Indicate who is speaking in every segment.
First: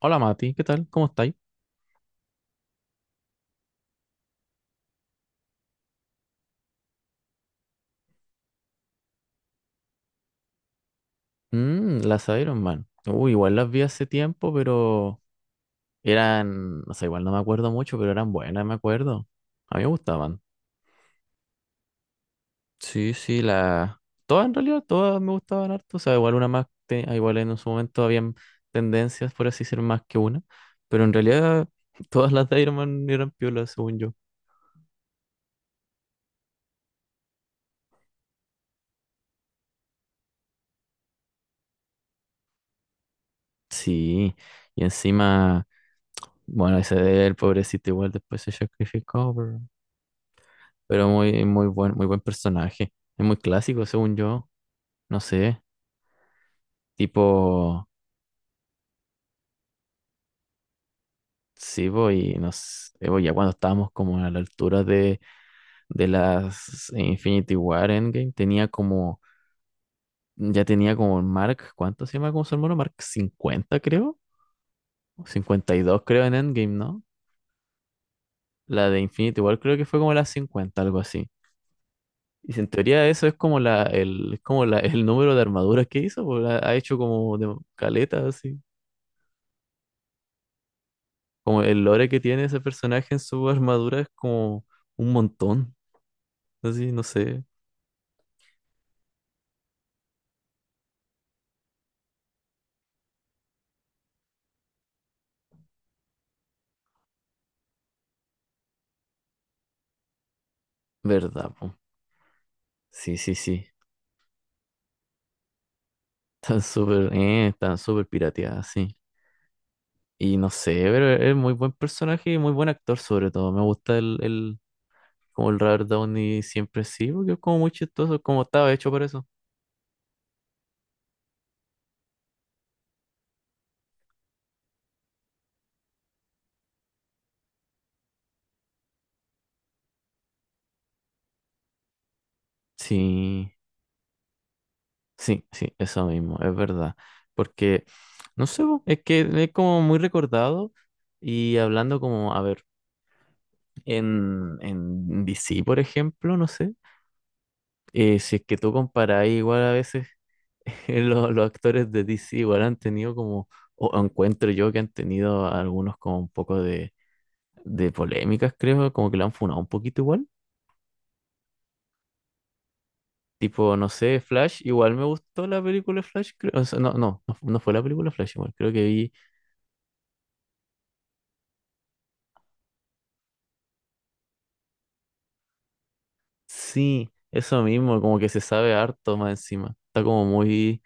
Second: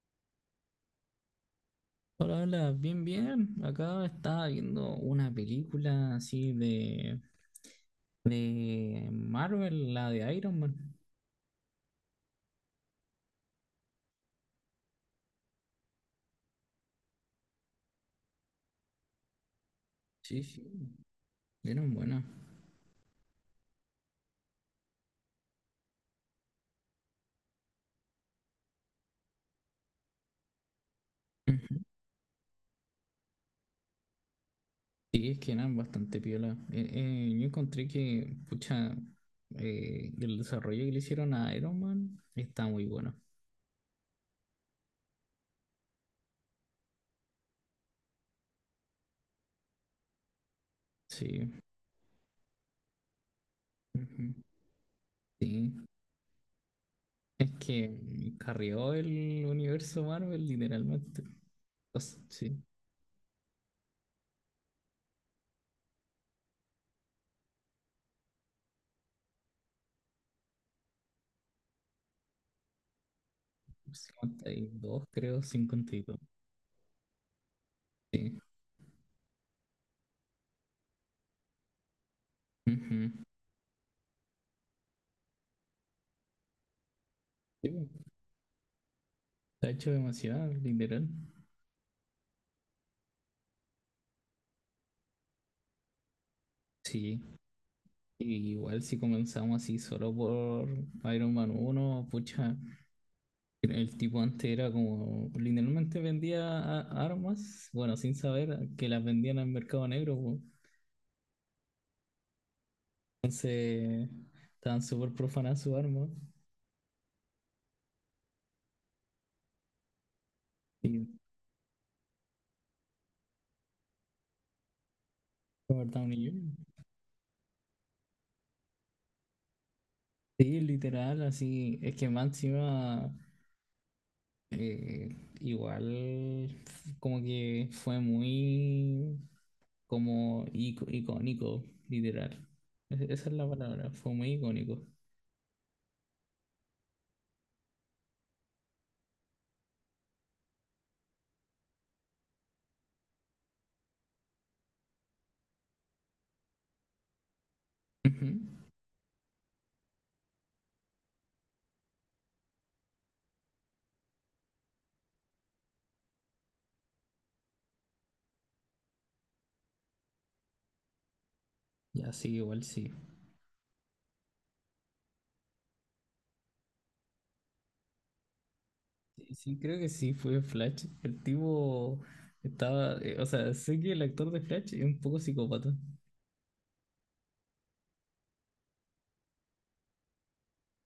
Speaker 1: Hola Mati, ¿qué tal? ¿Cómo estáis?
Speaker 2: Hola, hola, bien, bien. Acá estaba viendo una película así de Marvel, la de Iron Man.
Speaker 1: Mm, las Iron Man. Uy, igual las vi hace tiempo, pero eran, no sé, igual no me acuerdo mucho, pero eran buenas, me acuerdo. A mí me gustaban.
Speaker 2: Sí, sí, eran buenas.
Speaker 1: Sí, sí, las... Todas en realidad, todas me gustaban harto. O sea, igual una más, igual en su momento habían tendencias, por así ser más que una. Pero en realidad
Speaker 2: Ujú.
Speaker 1: todas las de Iron Man eran piolas, según yo.
Speaker 2: Sí, es que eran bastante piola. Yo encontré que, pucha, el desarrollo que le hicieron a Iron Man está muy bueno.
Speaker 1: Sí, y encima, bueno, ese de él, pobrecito, igual después se sacrificó, pero muy,
Speaker 2: Sí,
Speaker 1: muy buen personaje. Es muy clásico, según
Speaker 2: ujú,
Speaker 1: yo. No sé,
Speaker 2: sí. Es
Speaker 1: tipo,
Speaker 2: que carrió el universo Marvel literalmente.
Speaker 1: sí, po, y
Speaker 2: Sí,
Speaker 1: nos, po, ya cuando estábamos como a la altura de las Infinity War Endgame, tenía como, ya tenía como el Mark, ¿cuánto se llama como su hermano? Mark 50 creo,
Speaker 2: 52
Speaker 1: o
Speaker 2: creo,
Speaker 1: 52
Speaker 2: 52.
Speaker 1: creo, en Endgame, ¿no?
Speaker 2: Sí.
Speaker 1: La de Infinity War creo que fue como la 50 algo así. Y si en teoría
Speaker 2: Ujú.
Speaker 1: eso es como la, el, es como la, el número de armaduras que hizo, po, ha hecho como de
Speaker 2: Sí, po.
Speaker 1: caleta, así.
Speaker 2: Está hecho demasiado, literal.
Speaker 1: Como el lore que tiene ese personaje en su armadura es como un montón. Así, no
Speaker 2: Sí.
Speaker 1: sé.
Speaker 2: Y igual si comenzamos así solo por Iron Man uno pucha, el tipo antes era como, literalmente vendía armas, bueno, sin saber que las vendían al mercado negro, po.
Speaker 1: ¿Verdad, po? Sí, sí, sí.
Speaker 2: Entonces, estaban súper profanadas sus armas.
Speaker 1: Están súper pirateadas, sí. Y no sé,
Speaker 2: Y
Speaker 1: pero es muy buen personaje y muy buen actor sobre todo. Me gusta el, como el Robert
Speaker 2: Robert Downey
Speaker 1: Downey
Speaker 2: Jr.
Speaker 1: siempre sí, porque es como muy chistoso, como estaba hecho para eso.
Speaker 2: Sí, literal, así, es que máxima, eh, igual, como que fue muy como icónico, literal. Esa es la
Speaker 1: Sí,
Speaker 2: palabra, fue muy icónico.
Speaker 1: sí, sí, eso mismo, es verdad. Porque, no sé, po, es que es como muy recordado y hablando como, a ver. En DC, por ejemplo, no sé.
Speaker 2: Ujú.
Speaker 1: Si es que tú comparas igual a veces los actores de DC igual han tenido como, o encuentro yo que han tenido algunos como un poco de polémicas, creo, como que la han funado un poquito igual.
Speaker 2: Ya sí, igual sí.
Speaker 1: Tipo, no sé, Flash, igual me gustó la película Flash, creo, o sea, no, no, no fue la película Flash, igual, creo que vi,
Speaker 2: Sí, sí, creo que sí, fue Flash. El tipo estaba, o sea, sé que el actor de Flash es un poco psicópata.
Speaker 1: sí, eso mismo, como que se sabe harto más encima, está como muy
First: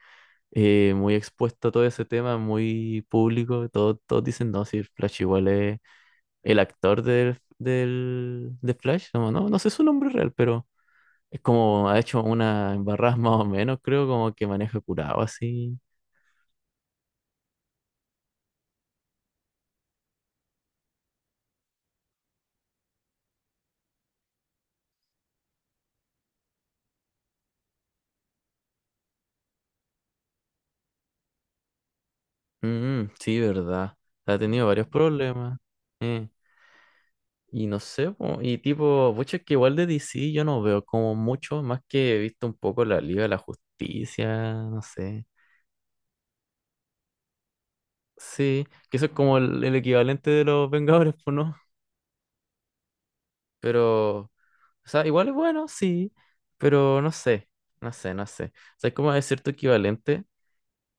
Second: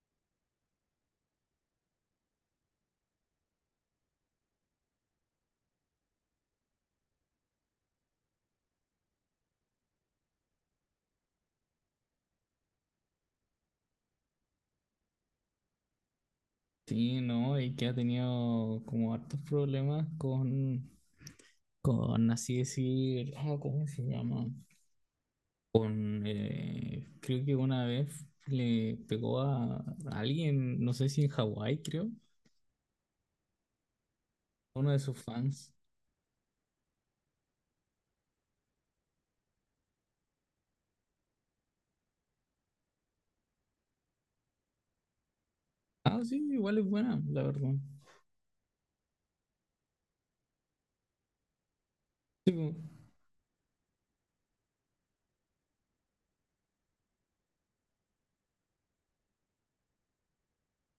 Speaker 1: muy expuesto a todo ese tema, muy público. Todos, todos dicen, no, si Flash igual es el actor del, del, de Flash, como, no, no sé su nombre real, pero es como ha hecho una embarrada más o menos, creo, como que maneja curado así.
Speaker 2: Sí, no, y que ha tenido como hartos problemas con así decir, ah, ¿cómo se llama? Con, creo que una vez le pegó a alguien, no sé si en Hawái, creo,
Speaker 1: Mm, sí, verdad. Ha tenido
Speaker 2: a
Speaker 1: varios
Speaker 2: uno de sus
Speaker 1: problemas.
Speaker 2: fans.
Speaker 1: eh, Y no sé, po, y tipo, pucha, es que igual de DC yo no veo como mucho, más que he visto un poco la Liga de la Justicia, no sé.
Speaker 2: Ah, sí, igual es buena, la verdad.
Speaker 1: Sí, que eso es como el equivalente de los Vengadores, pues no.
Speaker 2: Sí, po.
Speaker 1: Pero, o sea, igual es bueno, sí, pero no sé, no sé, no sé. O sea, es como de cierto equivalente.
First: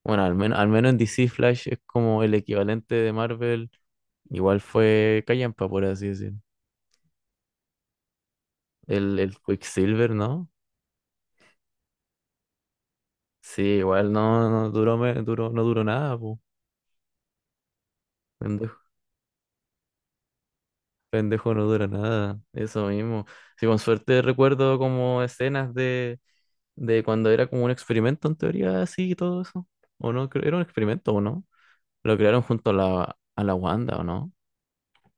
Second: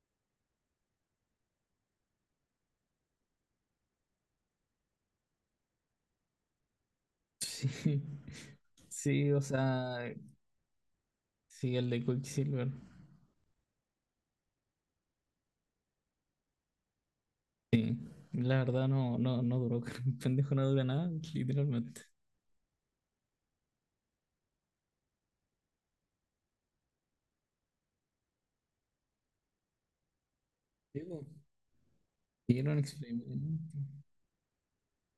Speaker 1: Bueno, al menos en DC Flash es como el equivalente de Marvel. Igual fue Callampa, por así decirlo.
Speaker 2: sí, sí,
Speaker 1: El
Speaker 2: o
Speaker 1: Quicksilver,
Speaker 2: sea,
Speaker 1: ¿no?
Speaker 2: sí, el de Quicksilver.
Speaker 1: Sí, igual no, no duró, duró, no duró nada,
Speaker 2: La
Speaker 1: pues.
Speaker 2: verdad no, no, no duró, el pendejo no dura nada,
Speaker 1: Pendejo no dura
Speaker 2: literalmente.
Speaker 1: nada, eso mismo. Sí, con suerte recuerdo como escenas de cuando era como un experimento en teoría, así y todo eso. ¿O no? Era un
Speaker 2: Sí,
Speaker 1: experimento, ¿o
Speaker 2: po.
Speaker 1: no? Lo crearon
Speaker 2: Sí,
Speaker 1: junto
Speaker 2: era un experimento.
Speaker 1: a la Wanda, ¿o no?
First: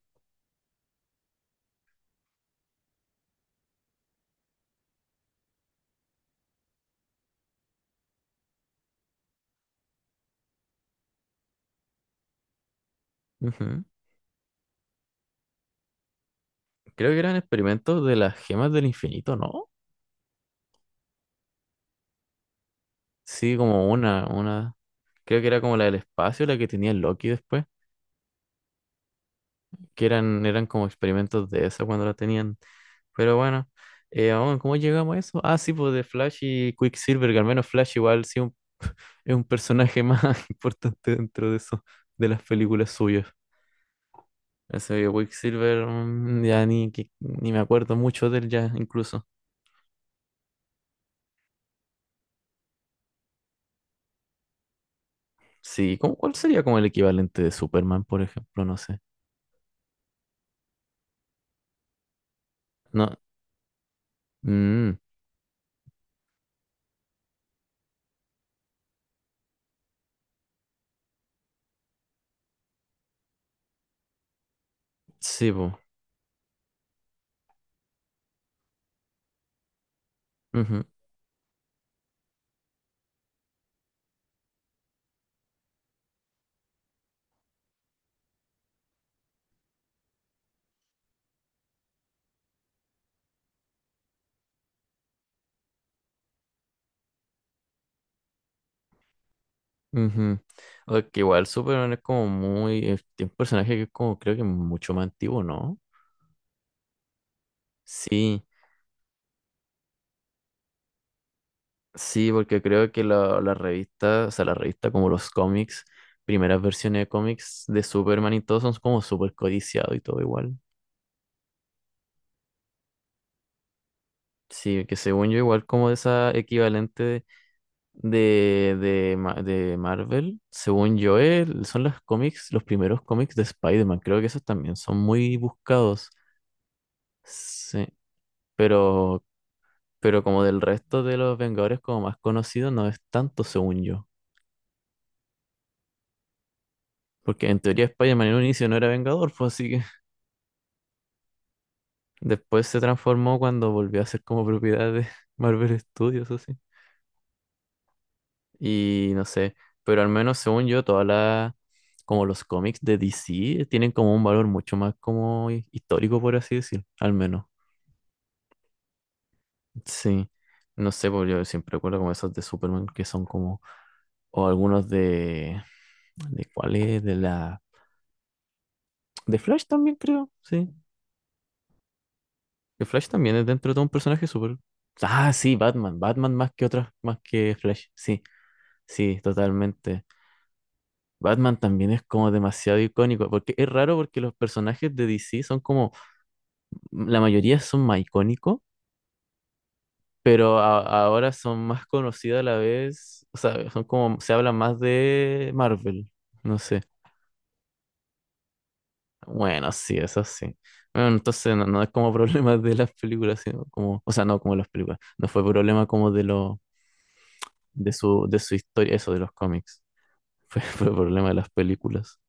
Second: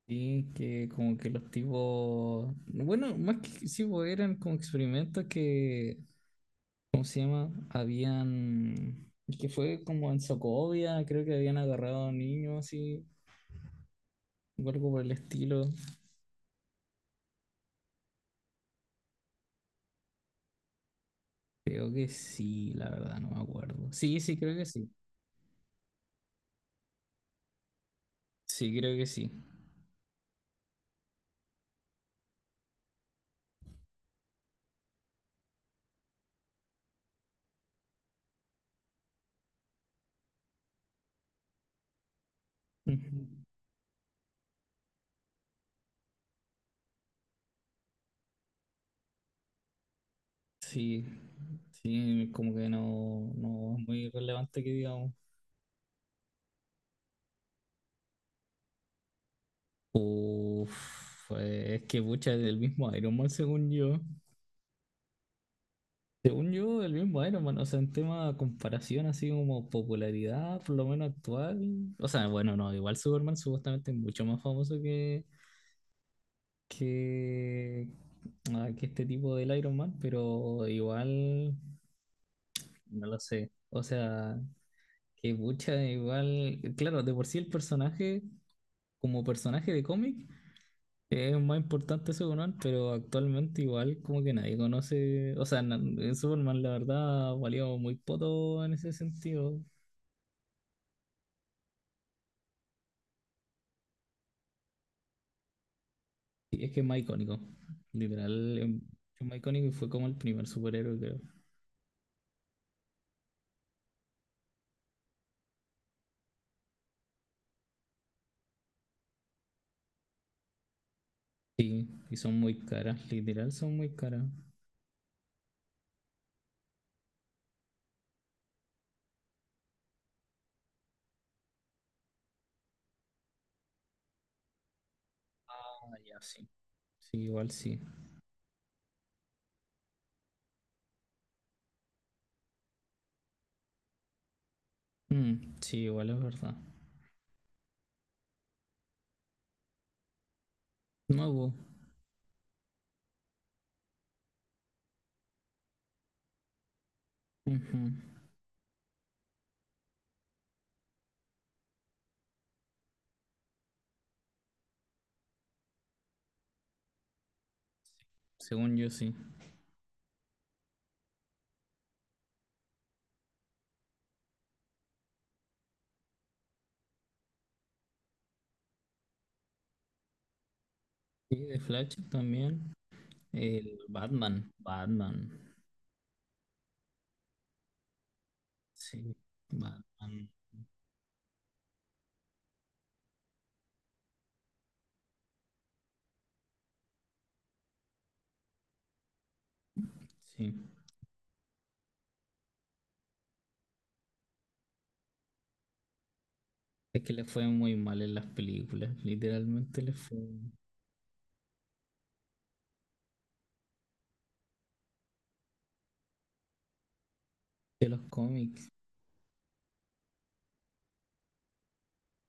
Speaker 2: Sí, que como que los tipos, bueno, más que sí, po, eran como experimentos que, ¿cómo se llama? Habían, que fue como en Socovia, creo que habían agarrado a niños así,
Speaker 1: Ujú.
Speaker 2: o algo por el estilo.
Speaker 1: Creo que eran experimentos de las gemas del infinito, ¿no?
Speaker 2: Creo que sí, la verdad, no me
Speaker 1: Sí, como
Speaker 2: acuerdo. Sí,
Speaker 1: una,
Speaker 2: sí, creo que
Speaker 1: una.
Speaker 2: sí.
Speaker 1: Creo que era como la del espacio, la que tenía Loki después.
Speaker 2: Sí, creo que sí.
Speaker 1: Que eran, eran como experimentos de esa cuando la tenían. Pero bueno, aún, ¿cómo llegamos a eso? Ah, sí, pues de Flash y Quicksilver, que al menos Flash igual sí es un personaje más importante dentro de eso, de las películas suyas.
Speaker 2: Ujú.
Speaker 1: Ese de Quicksilver, mm, ya ni, ni me acuerdo mucho de él ya, incluso.
Speaker 2: Sí, sí, como que no, no es muy relevante que digamos.
Speaker 1: Sí, ¿cuál sería como el equivalente de Superman, por ejemplo? No sé.
Speaker 2: Uf, es que pucha, es del mismo Iron
Speaker 1: No,
Speaker 2: Man, según yo.
Speaker 1: mm,
Speaker 2: Según yo, el mismo Iron Man, o sea, en tema de comparación, así como popularidad, por lo menos actual. O sea, bueno, no, igual Superman supuestamente es mucho más famoso que,
Speaker 1: sí, pues.
Speaker 2: que, que este tipo del Iron Man, pero
Speaker 1: Ujú,
Speaker 2: igual. No lo sé. O sea, que mucha igual. Claro, de por sí el personaje, como personaje de cómic, es más importante Superman, pero actualmente igual como que nadie conoce. O sea, en Superman la verdad valió muy poco en ese sentido.
Speaker 1: ujú. O que igual Superman es como muy, es un personaje que es como, creo que mucho más antiguo, ¿no?
Speaker 2: Y es que es más icónico.
Speaker 1: Sí.
Speaker 2: Literal, es más icónico y fue como el primer superhéroe, creo.
Speaker 1: Sí, porque creo que la revista, o sea, la revista como los cómics, primeras versiones de cómics de Superman y todo son como súper codiciados y todo igual.
Speaker 2: Sí, y son muy caras, literal son muy caras.
Speaker 1: Sí, que según yo igual como esa equivalente de, de Marvel, según yo son los cómics, los primeros cómics de Spider-Man, creo que esos también son muy
Speaker 2: Ah,
Speaker 1: buscados.
Speaker 2: ya, sí. Sí, igual sí.
Speaker 1: Sí, pero, pero como del resto de los Vengadores como más conocidos no es tanto según yo.
Speaker 2: Mm, sí, igual es verdad.
Speaker 1: Porque en teoría Spider-Man en un inicio no era Vengador, pues así.
Speaker 2: No hubo.
Speaker 1: Después se transformó cuando volvió a ser como propiedad de Marvel Studios, así.
Speaker 2: Ujú.
Speaker 1: Y no sé, pero al menos según yo, todas las, como los cómics de DC tienen como un valor mucho más como histórico, por así decir, al menos.
Speaker 2: Según yo sí.
Speaker 1: Sí, no sé, porque yo siempre recuerdo como esos de Superman que son como, o algunos ¿de cuál es? De la, de Flash también creo, sí.
Speaker 2: Sí, de Flash también.
Speaker 1: Que Flash también es dentro de
Speaker 2: El
Speaker 1: todo un personaje
Speaker 2: Batman.
Speaker 1: súper... Ah,
Speaker 2: Batman.
Speaker 1: sí, Batman, Batman más que otras, más que Flash, sí.
Speaker 2: Sí.
Speaker 1: Sí, totalmente.
Speaker 2: Batman.
Speaker 1: Batman también es como demasiado icónico, porque es raro porque los personajes de DC son como, mm, la mayoría son más icónicos,
Speaker 2: Sí.
Speaker 1: pero ahora son más conocidos a la vez, o sea, son como, se habla más de Marvel, no sé.
Speaker 2: Es que le fue muy mal en las películas.
Speaker 1: Bueno,
Speaker 2: Literalmente le
Speaker 1: sí, eso
Speaker 2: fue
Speaker 1: sí. Bueno, entonces no, no es como problema de las películas, sino como, o sea, no como las películas, no fue problema como de lo,
Speaker 2: de los
Speaker 1: de su
Speaker 2: cómics.
Speaker 1: historia, eso de los cómics, fue, fue problema de las películas.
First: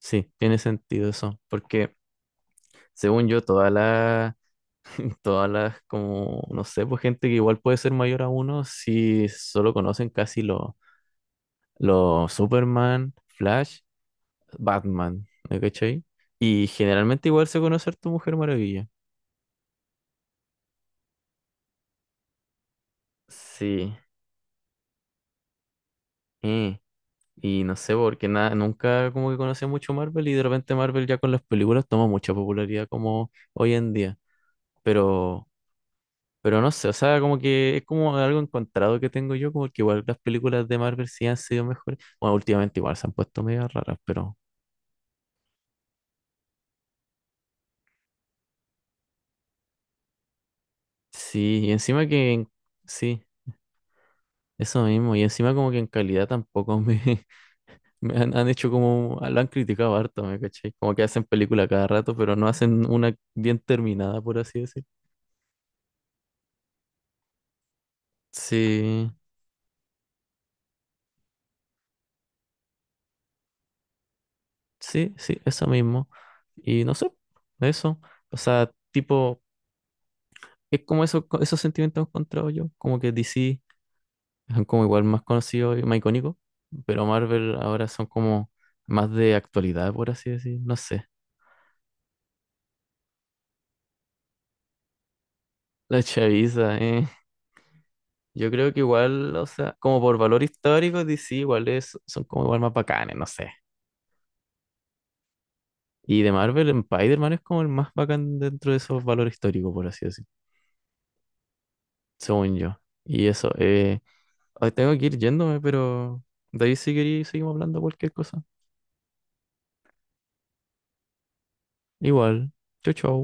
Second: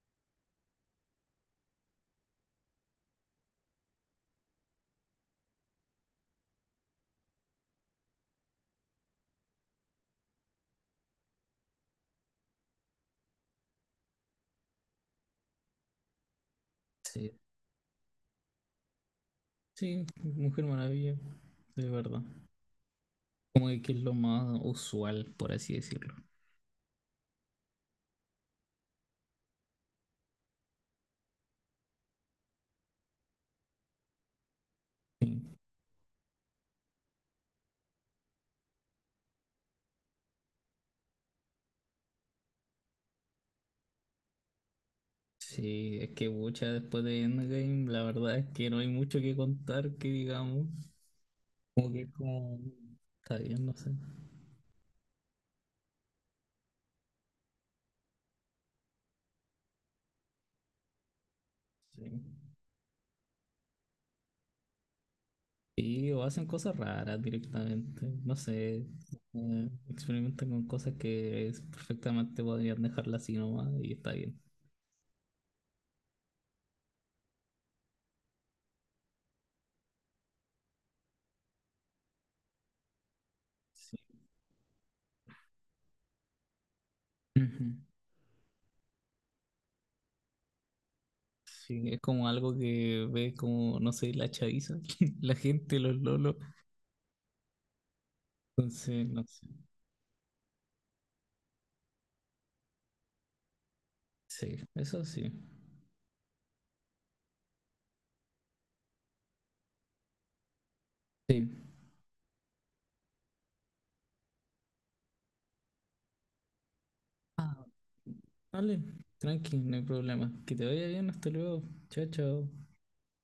Speaker 1: Sí, tiene sentido eso, porque según yo, todas las, como, no sé, pues gente que igual puede ser mayor a uno, si solo conocen casi los Superman, Flash, Batman, ¿me cachai? Y generalmente
Speaker 2: Sí.
Speaker 1: igual se conoce a tu Mujer Maravilla.
Speaker 2: Sí, Mujer Maravilla. De verdad. Como que
Speaker 1: Sí,
Speaker 2: es lo más usual, por así decirlo.
Speaker 1: eh, Y no sé, porque nada, nunca como que conocí mucho Marvel y de repente Marvel ya con las películas toma mucha popularidad como hoy en día. Pero
Speaker 2: Sí.
Speaker 1: Pero no sé, o sea, como que es como algo encontrado que tengo yo, como que igual las películas de Marvel sí han sido mejores. Bueno, últimamente igual se han puesto medio raras, pero
Speaker 2: Sí, es que mucha después de Endgame, la verdad es que no hay mucho que contar que digamos.
Speaker 1: sí, y
Speaker 2: Como que
Speaker 1: encima
Speaker 2: es
Speaker 1: que,
Speaker 2: como.
Speaker 1: sí,
Speaker 2: Está bien, no sé.
Speaker 1: eso mismo, y encima como que en calidad tampoco me, me han, han hecho como, lo han criticado harto, ¿me caché? Como que hacen película cada
Speaker 2: Sí.
Speaker 1: rato, pero no hacen una bien terminada, por así decir.
Speaker 2: Sí, o hacen cosas raras directamente, no sé,
Speaker 1: Sí,
Speaker 2: experimentan con cosas que perfectamente podrían dejarla así nomás y está bien.
Speaker 1: sí, sí, eso mismo. Y no sé, eso, o sea, tipo, es como eso, esos sentimientos encontrados yo, como que DC
Speaker 2: Sí,
Speaker 1: son como igual más conocidos y más icónicos, pero Marvel
Speaker 2: ujú.
Speaker 1: ahora son como más de actualidad, por así decir, no sé.
Speaker 2: Sí, es como algo que ve como, no sé, la chaviza, la gente, los
Speaker 1: La
Speaker 2: lolos.
Speaker 1: chaviza, eh. Yo creo que
Speaker 2: Entonces, no
Speaker 1: igual, o
Speaker 2: sé.
Speaker 1: sea, como por valor histórico, DC igual son como igual más bacanes, no sé.
Speaker 2: Sí, eso sí.
Speaker 1: Y de Marvel, Spider-Man es como el más bacán dentro de esos valores históricos, por así decir,
Speaker 2: Sí.
Speaker 1: según yo. Y eso, ay, tengo que ir yéndome, pero de ahí si queréis seguimos
Speaker 2: Ah,
Speaker 1: hablando cualquier cosa.
Speaker 2: vale, tranqui, no hay problema. Que te vaya bien, hasta luego. Chao,
Speaker 1: Igual,
Speaker 2: chao.
Speaker 1: chau chau.